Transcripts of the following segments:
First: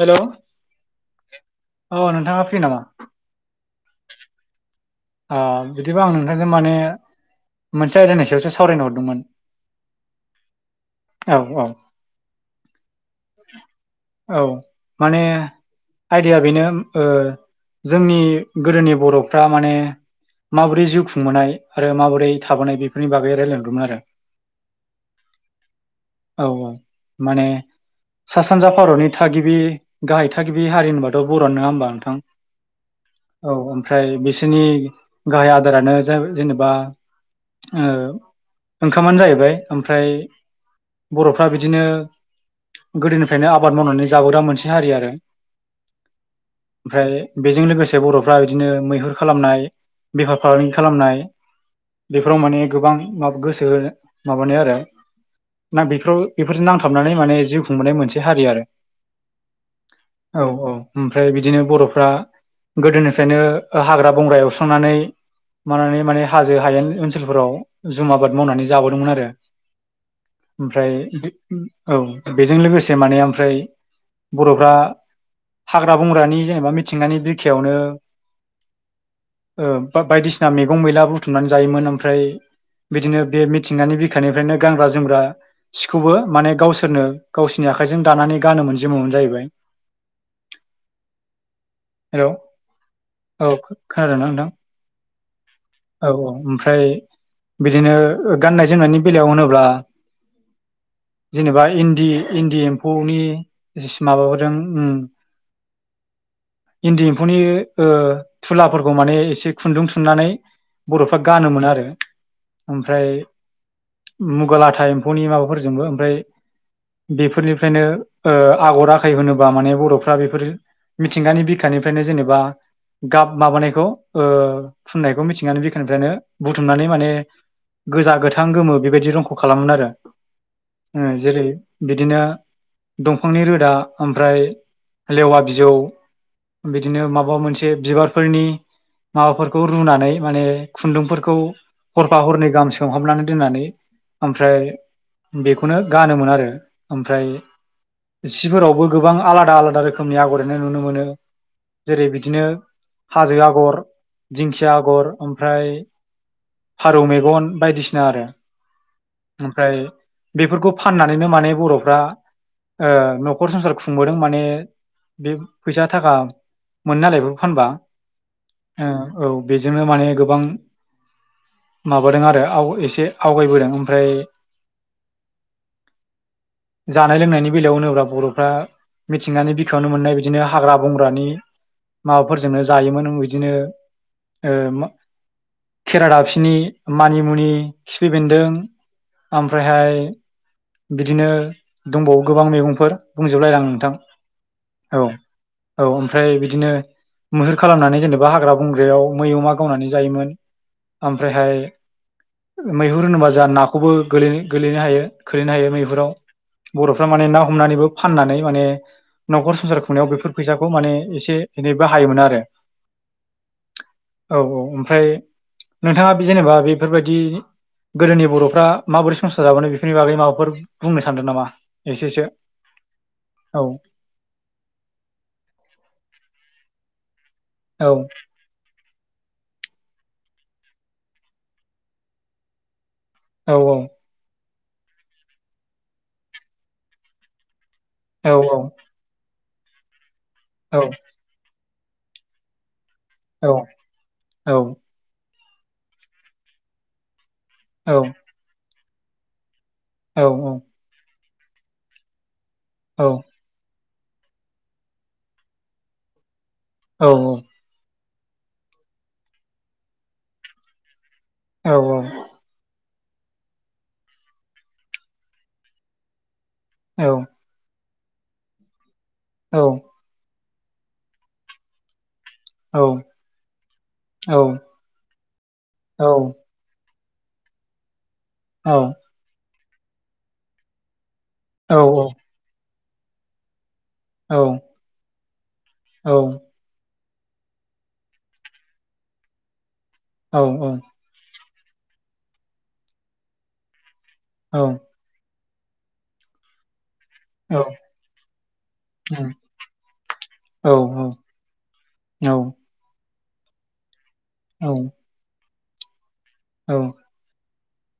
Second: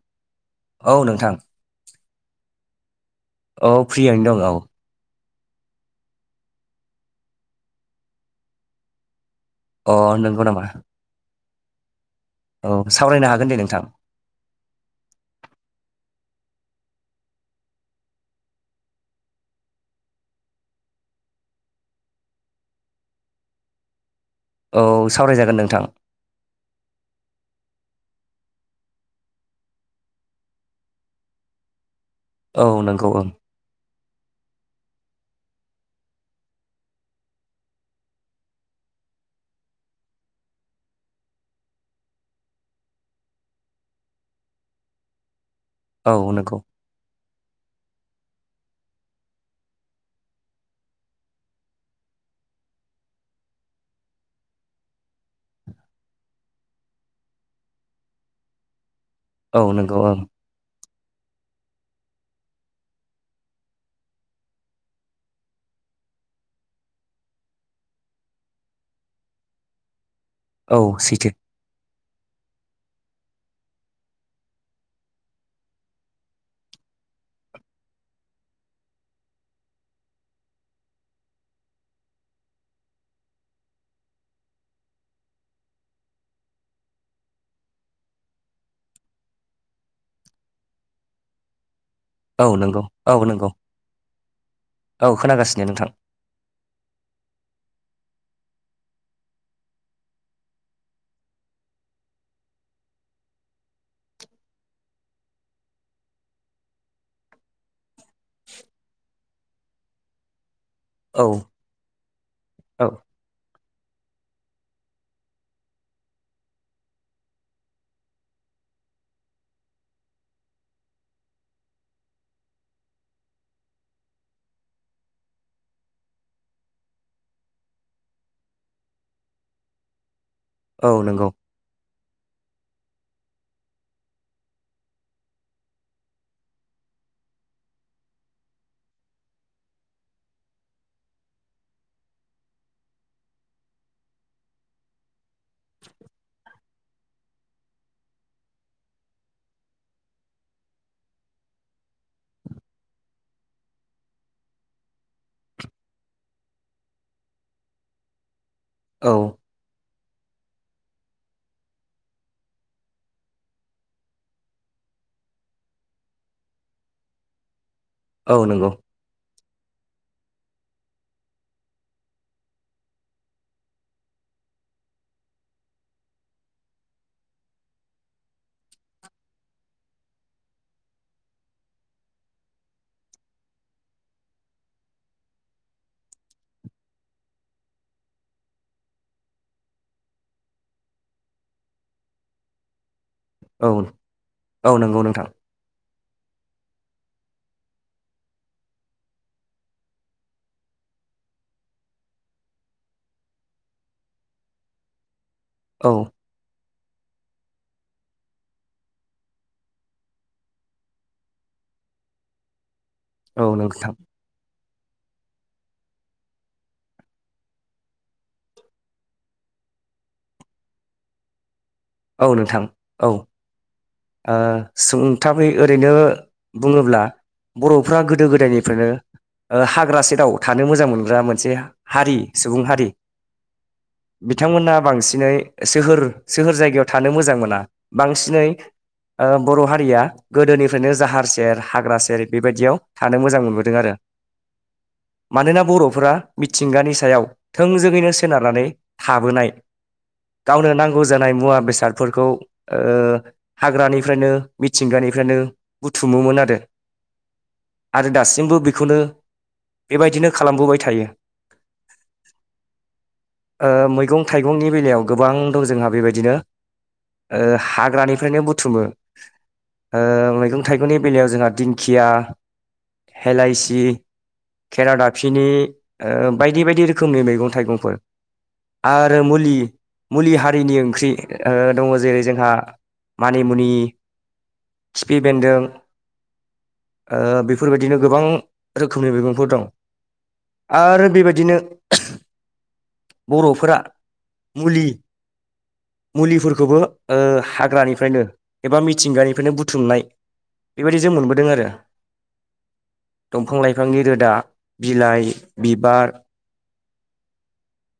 Hello औ नोंथां अ नोंथाङा फ्रि नामा औ फ्रियनो दं औ बिदिबा आं नोंथांजों माने मोनसे आयदानि सायावसो सावरायनो हरदोंमोन अ नंगौ नामा औ औ औ सावरायनो हागोन दे नोंथां औ माने रिया बेनो जोंनि गोदोनि बर'फ्रा माने माबोरै जिउ खुंबोनाय आरो माबोरै थाबोनाय बेफोरनि बागै रायजलायदोंमोन आरो औ सावरायजागोन नोंथां औ औ माने सा सानजा भारतनि थागिबि गाहाय थागिबि हारि होनबाथ बर' नङा होनबा नोंथां औ नंगौ ओं औ ओमफ्राय बिसोरनि गाहाय आदारानो जेनेबा ओंखामानो जाहैबाय ओमफ्राय बर'फ्रा बिदिनो गोदोनिफ्रायनो आबाद मावनानै जाबोोग्रा मोनसे हारि आरो औ नंगौ ओमफ्राय बेजों लोगोसे बर'फ्रा बिदिनो मैहुर खालामनाय बेफार फालांगि खालामनाय बेफोराव माने गोबां गोसो माबानाय आरो ना बेफोराव बेफोरजों नांथाबनानै माने जिउ खुंबोनाय मोनसे हारि आरो औ नंगौ औ ओमफ्राय बिदिनो बर'फ्रा गोदोनिफ्रायनो हाग्रा बंग्रा एवस्रांनानै मानानै माने हाजो हायेन ओनसोलफोराव जुम आबाद मावनानै जाबोदोंमोन आरो औ ओमफ्राय सैथो औ बेजों लोगोसे माने ओमफ्राय बर'फ्रा हाग्रा बंग्रानि जेनेबा मिथिंगानि बिखायावनो बायदिसिना मैगं मैला बुथुमनानै जायोमोन ओमफ्राय बिदिनो बे मिथिंगानि बिखानिफ्रायनो गानग्रा जोमग्रा सिखौबो माने गावसोरनो गावसोरनि आखायजों दानानै गानोम मोन [unintelligible] जाहैबाय औ नंगौ औ नंगौ खोनादों ना नोंथां औ खोनागासिनो नोंथां औ औ ओमफ्राय बिदिनो गाननाय जोमनायनि बेलायाव होनोब्ला जेनेबा इन्दि इन्दि एम्फौनि माब होदों इन्दि एम्फौनि थुलाफोरखौ माने एसे खुन्दुं थुननानै बर'फ्रा औ गानोमोन आरो औ ओमफ्राय मुगलाथा एम्फौनि माबाफोरजोंबो ओमफ्राय बेफोरनिफ्रायनो आगर आखाय होनोबा माने बर'फ्रा बेफोर मिथिंगानि बिखानिफ्रायनो जेनेबा गाब माबानायखौ ओ फुननायखौ मिथिंगानि बिखानिफ्रायनो बुथुमनानै माने गोजा गोथां गोमो बेबायदि रंखौ खालामोमोन आरो औ नंगौ जेरै बिदिनो दंफांनि रोदा ओमफ्राय लेवा बिजौ बिदिनो माबा मोनसे बिबारफोरनि माबाफोरखौ रुनानै माने खुन्दुंफोरखौ हरफा हरननि गाहाम सोंहाबनानै दोननानै ओमफ्राय बेखौनो गानोमोन आरो ओमफ्राय सिफोरावबो गोबां आलादा आलादा रोखोमनि आगर एरनाय नुनो मोनो जेरै बिदिनो हाजो आगर दिंखिया आगर ओमफ्राय फारौ मेगन बायदिसिना आरो औ ओमफ्राय बेफोरखौ फाननानैनो माने बर'फ्रा ओ न'खर संसार खुंबोदों माने बे फैसा थाखा मोनो नालाय बेखौ फानबा औ नंगौ ओ औ बेजोंनो माने गोबां माबादों आरो आव एसे आवगायबोदों ओमफ्राय जानाय लोंनायनि बेलायाव होनोब्ला बर'फ्रा मिथिंगानि बिखायावनो मोननाय बिदिनो हाग्रा बंग्रानि माबाफोरजोंनो जायोमोन बिदिनो ओ मा खेरादाबसिनि, मानिमुनि, खिफि बेन्दों आमफ्रायहाय बिदिनो दंबावो गोबां मैगंफोर। बुंजोब लायला आं औ नोंथां नंगौ औ नोंथां औ। फ्राय बिदिनो मैहुर खालामनानै जेनेबा हाग्रा बंग्रायाव मै अमा गावनानै जायोमोन। ओमफ्रायहाय मैहुर होनोबा जोहा नाखौबोै गोलै गोलैनो हायो। खोलैनो हायो औ मैहुराव बर'फ्रा माने ना हमनानैबो फाननानै माने नखर संसार खुंनायाव बेफोर फैसाखौ माने एसे एनैबो हायोमोन आरो। औ नोंथां। फ्राय नोंथाङा जेनेबा बेफोरबायदि गोदोनि बर'फ्रा माबोरै संसार जाबोनो बे सोरनि बागै माबाफोर बुंनो सानदों नामा? एसेसो औ नोंथां औ। ओ सुंथाबै ओरैनो बुङोब्ला औ बर'फ्रा गोदो गोदायनिफ्रायनो ओ हाग्रासेराव थानो मोजां मोनग्रा मोनसे हारि सुबुं हारि। औ औ। बिथांमोनहा बांसिनै सोहोर सोहोर जायगायाव थानो मोजां मोना। औ बांसिनै ओ बर' हारिया औ गोदोनिफ्रायनो जाहार सेर हाग्रा सेर बेबायदियाव थानो मोजां औ मोनबोदों आरो। औ मानोना बर'फोरा मिथिंगानि सायाव औ थोंजोङैनो सोनारनानै थाबोनाय औ गावनो नांगौ जानाय मुवा बेसादफोरखौ ओ हाग्रानि फ्रायनो मिथिंगानिफ्रायनो बुथुमोमोन आरो। औ औ। आरो दासिमबो बेखौनो बेबायदिनो खालामबोबाय थायो। औ औ। ओ मैगं थाइगंनि बेलायाव गोबां दं जोंहा बेबायदिनो ओ हाग्रानिफ्रायनो बुथुमो ओ मैगं थाइगंनि बेलायाव जोंहा दिंखिया औ हेलइसि केेराडाफिनि ओ बायदि बायदि रो खोमनि मैगं थाइगंफोर आरो मुलि मुलि हारिनि ओंख्रि ओ दङ जेरै जोंहा मानिमुनि औ खिफि बेन्दों औ। ओ बेफोरबायदिनो गोबां रोखोमनि मैगंफोर दं आरो बेबायदिनो बर'फोरा मुलि मुलिफोरखौबो ओ हाग्रानिफ्रायनो एबा मिथिंगानिफ्रायनो बुथुमनाय बेबायदि जों मोनबोदों आरो। औ दंफां लाइफांनि रोदा बिलाइ बिबार औ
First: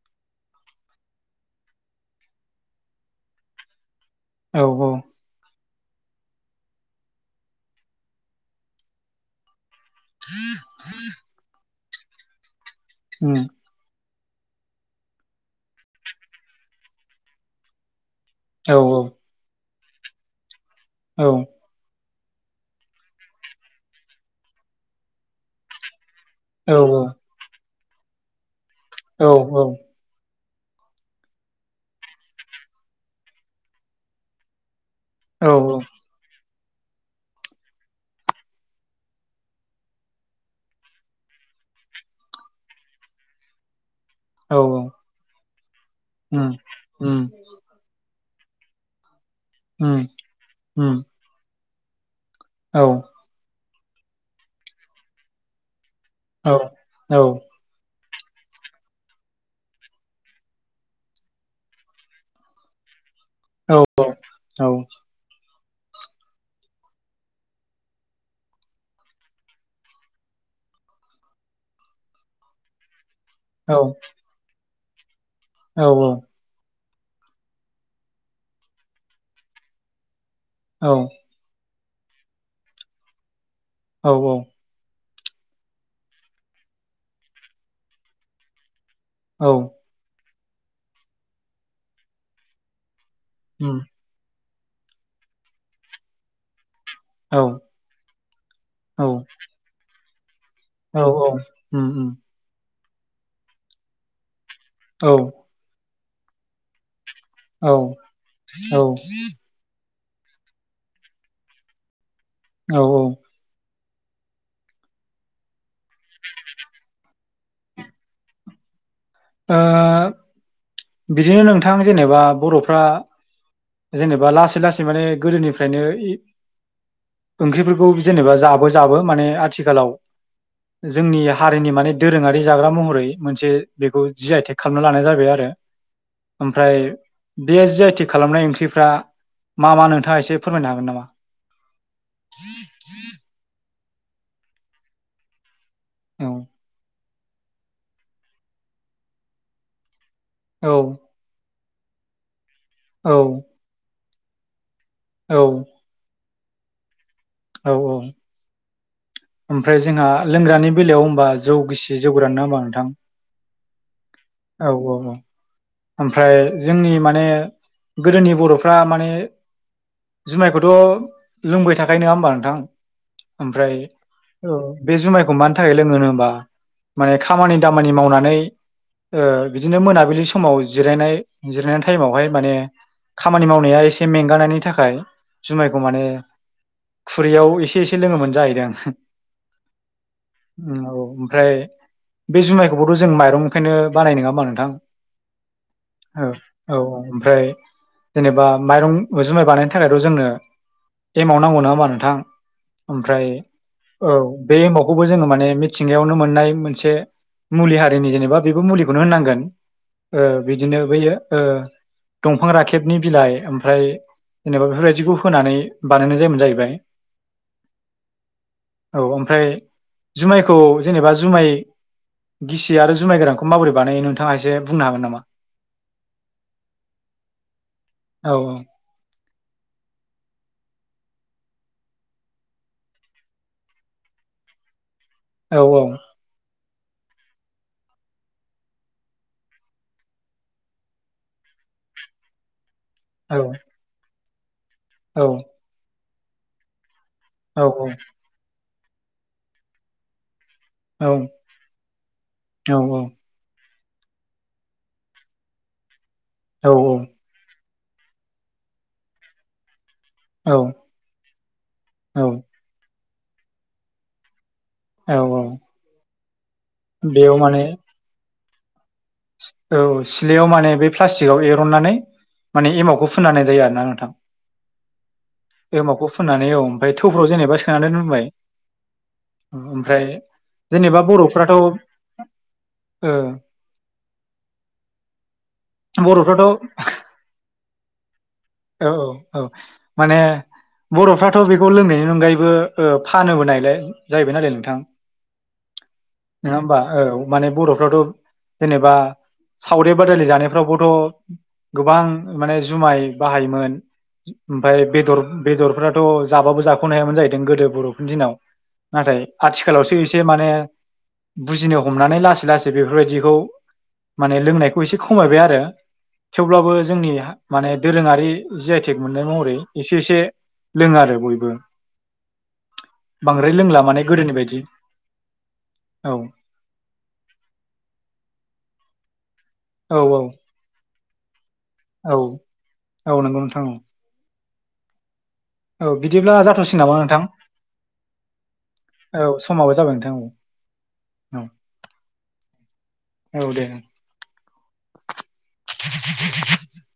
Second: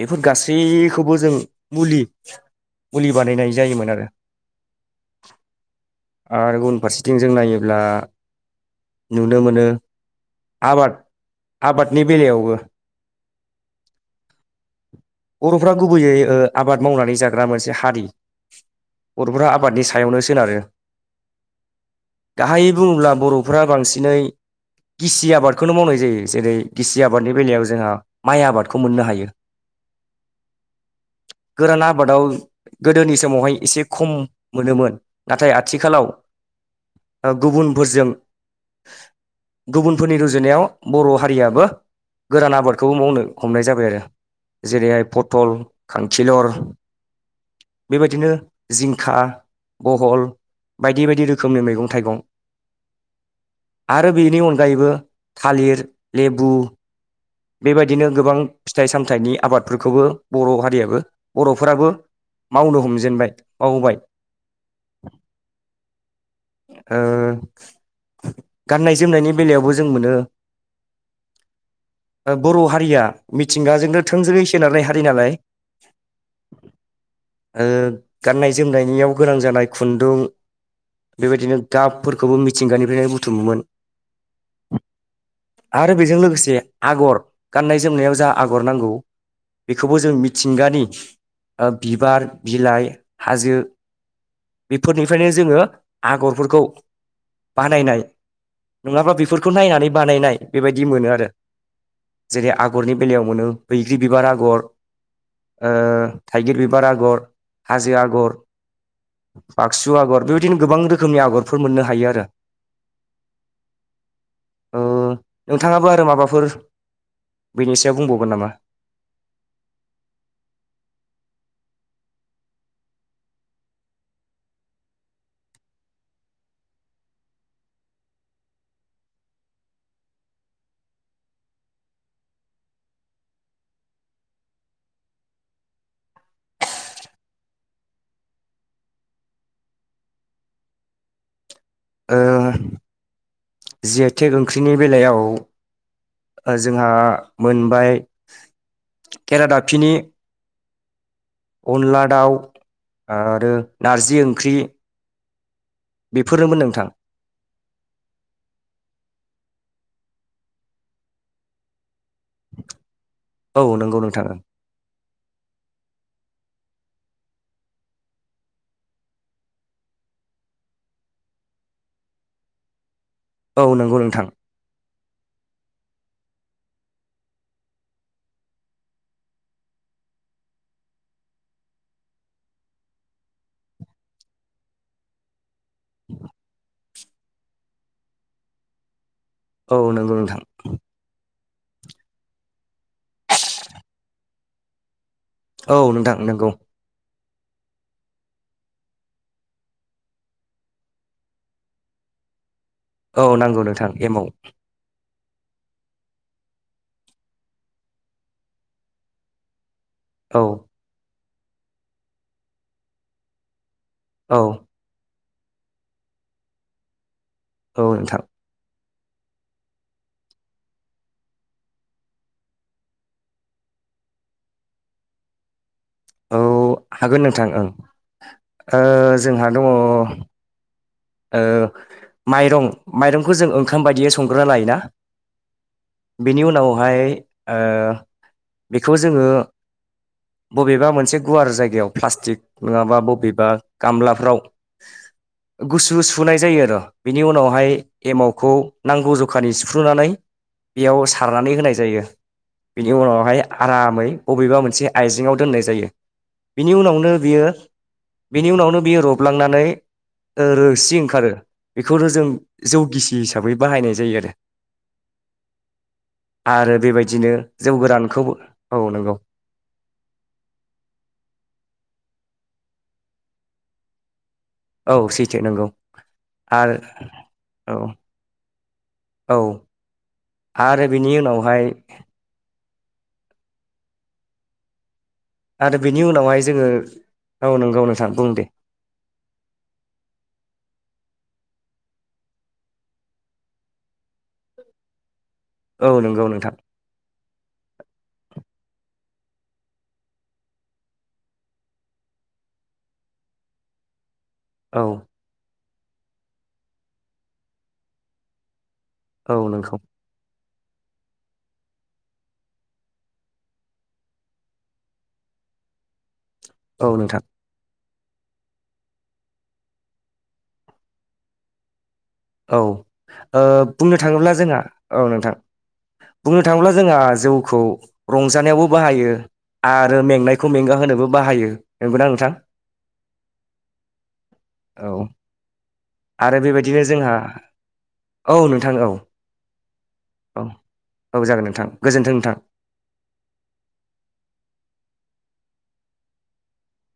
बेफोर गासैखौबो जों मुलि मुलि बानायनाय जायोमोन आरो। औ औ। आरो उन फारसेथिं जों नायोब्ला नुनो मोनो आबाद [inaudible] आबादनि बेलायावबो होम बर'फ्रा गुबैयै ओ आबाद मावनानै जाग्रा मोनसे हारि बर'फ्रा आबादनि सा आयावनो सोनारो औ गाहायै बुङोब्ला बर'फोरा बांसिनै गिसि आबादखौनो मावनाय जायो जेरै गिसि आबादनि बेलायाव जोंहा माइ आबाद औ औ गोरान आबादाव गोदोनि समावहाय एसे खम मोनोमोन नाथाय आथिखालाव गुबुनफोरजों [inaudible] गुबुनफोरनि रुजुनायाव बर' हारियाबो गोदान आबादखौबो मावनो हमनाय जाबाय आरो जेरैहाय पथल खांखिलर बेबायदिनो जिंखा बहल बायदि औ बायदि रोखोमनि मैगं थाइगं औ आरो बेनि अनगायैबो थालिर औ लेबु बेबायदि नो गोबां फिथाइ सामथाइनि आबादफोरखौबो बर' हारियाबो बर'फोराबो मावनो हमजेनबाय औ मावबाय औ औ ओ गाननाय जोमनायनि बेलायावबो जों मोनो बर' हारिया मिथिंगाजोंनो थोंजोङै सोनारनाय हारि नालाय औ औ ओ गाननाय जोमनायनियाव गोनां जानाय खुन्दुं बेबायदिनो गाबफोरखौबो मिथिंगानिफ्रायनो बुथुमोमोन औ औ आरो बेजों लोगोसे आगर गाननाय जोमनायाव जा आगर नांगौ बेखौबो जों मिथिंगानि ओ बिबार, बिलाइ हाजो बेफोरनिफ्रायनो जोङो आगरफोरखौ बानायनाय नङाबा बेफोरखौ नायनानै बानायनाय बेबायदि मोनो आरो औ जेरै आ गरनि बेलायाव मोनो बैग्रि बिबार आगर औ ओ थाइगिर बिबार आगर हाजो आगर औ बाक सु आगर बेबायदिनो गोबां रोखोमनि आगरफोर मोननो हायो आरो औ औ ओ नोंथाङाबो आरो माबाफोर बेनि सायाव बुंबावगोन नामा? ओ बिदिनो नोंथां जेनेबा बर'फ्रा जेनेबा लासै लासै माने गोदोनिफ्रायनो इ ओंख्रिफोरखौ जेनेबा जाबो जाबो माने आथिखालाव जोंनि हारिनि माने दोरोङारि जाग्रा महरै मोनसे बेखौ जि आइटेक खालामना लानाय जाबाय आरो। ओमफ्राय बेस जि आइ टेग खालामनाय ओंख्रिफ्रा मा मा नोंथाङा एसे फोरमायनो हागोन नामा? ओ जि आइ टेग ओंख्रिनि बेलायाव औ जोंहा मोनबाय केरादाफिनि औ अनला दाउ औ आरो नारजि ओंख्रि औ बेफोरनोमोन नोंथां औ औ ओमफ्राय जोंहा लोंग्रानि बेलायाव ओमबा जौ गिसि, जौगोराना ओमबा नोंथां औ नंगौ नों औ औ औ ओमफ्राय जोंनि माने गोदोनि बर'फ्रा माने जुमायखौथ' लोंबाय थाखायो नङा ओमबा नोंथां औ ओमफ्राय नंगौ नोंथां औ बे जुमायखौ मानि थाखाय लोङोनो होमबा माने खामानि दामानि मावनानै ओ बिदिनो मोनाबिलि समाव जिरायनाय जिरायनाय टाइमावहाय माने खामानि मावनाया एसे मेंगानायनि थाखाय जुमायखौ माने खुरैयाव एसे एसे लोङोमोन जाहैदों औ नंगौ नोंथां औ ओमफ्राय बे जुमायखौबोथ' जों माइरंनिखायनो बानाय नङा ओमबा नोंथां औ नोंथां नंगौ। ओमफ्राय जेनेबा माइरं जुमाइ बानायनो थाखायथ' जोंनो एमाव नांगौ नङा ओमबा नोंथां ओमफ्राय औ नांगौ नोंथां औ एमाव बे एमावखौ बो जोङो माने मिथिंगायावनो मोननाय मोनसे मुलि हारिनि जेनेबा बेबो मुलिखौनो होननांगोन ओ औ बिदिनो बैयो दंफां राखेबनि बिलाइ ओमफ्राय औ जेनेबा बेफोरबायदिखौ होनानै बानायनाय जायोमोन जाहैबाय औ नोंथां औ ओमफ्राय जुमायखौ जेनेबा जुमाय गिसि आरो जुमाय गोरानखौ माबोरै बानायो नोंथाङा एसे बुंनो हागोन नामा? औ हागोन नोंथां ओं औ ओ जोंहा दङ ओ माइरं माइरंखौ जों ओंखाम बायदियै संग्रोना लायोना? औ औ ओमफाय बेखौ जोङो बबेबा मोनसे गुवार जायगायाव प्लास्टिक नङाबा औ बबेबा गामलाफ्राव औ गुसु सुहुनाय जायो आरो बिनि औ उनावहाय औ एमावखौ नांगौ जखानि सिफ्रुनानै बेयाव सारनानै होनाय जायो औ बेनि उनावहाय आरामै बबेबा मोनसे आइजेेंआव दोननाय जायो औ बिनि उनावनो बियो बिनि उनावनो बियो रबलांनानै औ रोसि ओंखारो बेखौनो औ जों जौगिसि हिसाबै बाहायनाय जायो आरो औ औ आरो बेबायदिनो बेयाव माने जौ गोरानखौ औ सिलायाव माने बे प्लास्टिकआव एरननानै माने एमाव खौ फुननानै जायो आरोना नोंथां औ सैथो नंगौ बेमाखौ फुननानै औ आरो ओमफ्राय थौफ्राव जेनेबा औ सोनानै रुबबाय औ ओमफ्राय आरो जेनेबा बिनि बर'फोराथ उनावहाय ओं आरो बिनि उनावहाय बर'फ्राथ' औ जोङो गाव नों गावनो सां बुं दे औ औ औ माने बर'फ्राथ बेखौ लोंनायनि अनगायैबो फानोबो नायलाय जाहैबाय नालाय नोंथां औ नंगौ नोंथां नङा होमबा औ माने बर'फोराथ जेनेबा सावरि बादायलि जानायफ्रावबोथ गोबां माने जुमाय बाहायोमोन औ ओमफ्राय बे बे फोरथ' जाबाबो जाख'नो हायामोन जाहैदों गोदो बर'फोरनि दिनाव नाथाय औ नंगौ आथिखालावसो एसे माने बुजिनो हमनानै लासै लासै बेफोरबायदिखौ माने लोंनायखौ एसे खमायबाय आरो थेवब्लाबो औ जोंनि नोंथां माने दोरोङारि जि आइटेक मोननाय महरै एसे एसे लोङो आरो बयबो। औ ओ बांद्राय लोंला बुंनो माने थाङोब्ला गोदोनि जोंहा बायदि औ नोंथां। औ बुंनो थाङोब्ला जोंहा जौखौ रंजानायावबो बाहायो। औ आरो औ मेंनायखौ मेंगा होनोबो बाहायो। नंगौना औ नोंथां औ नोंगौ नोंथां औ। औ औ बिदिब्ला आरो जाथ' बेबायदिनो सिगोन नामा? जोंहा नोंथां औ नोंथां औ समाबो जाबाय नोंथां औ औ जागोन नोंथां गोजोन्थों नोंथां। औ दे [unintelligible]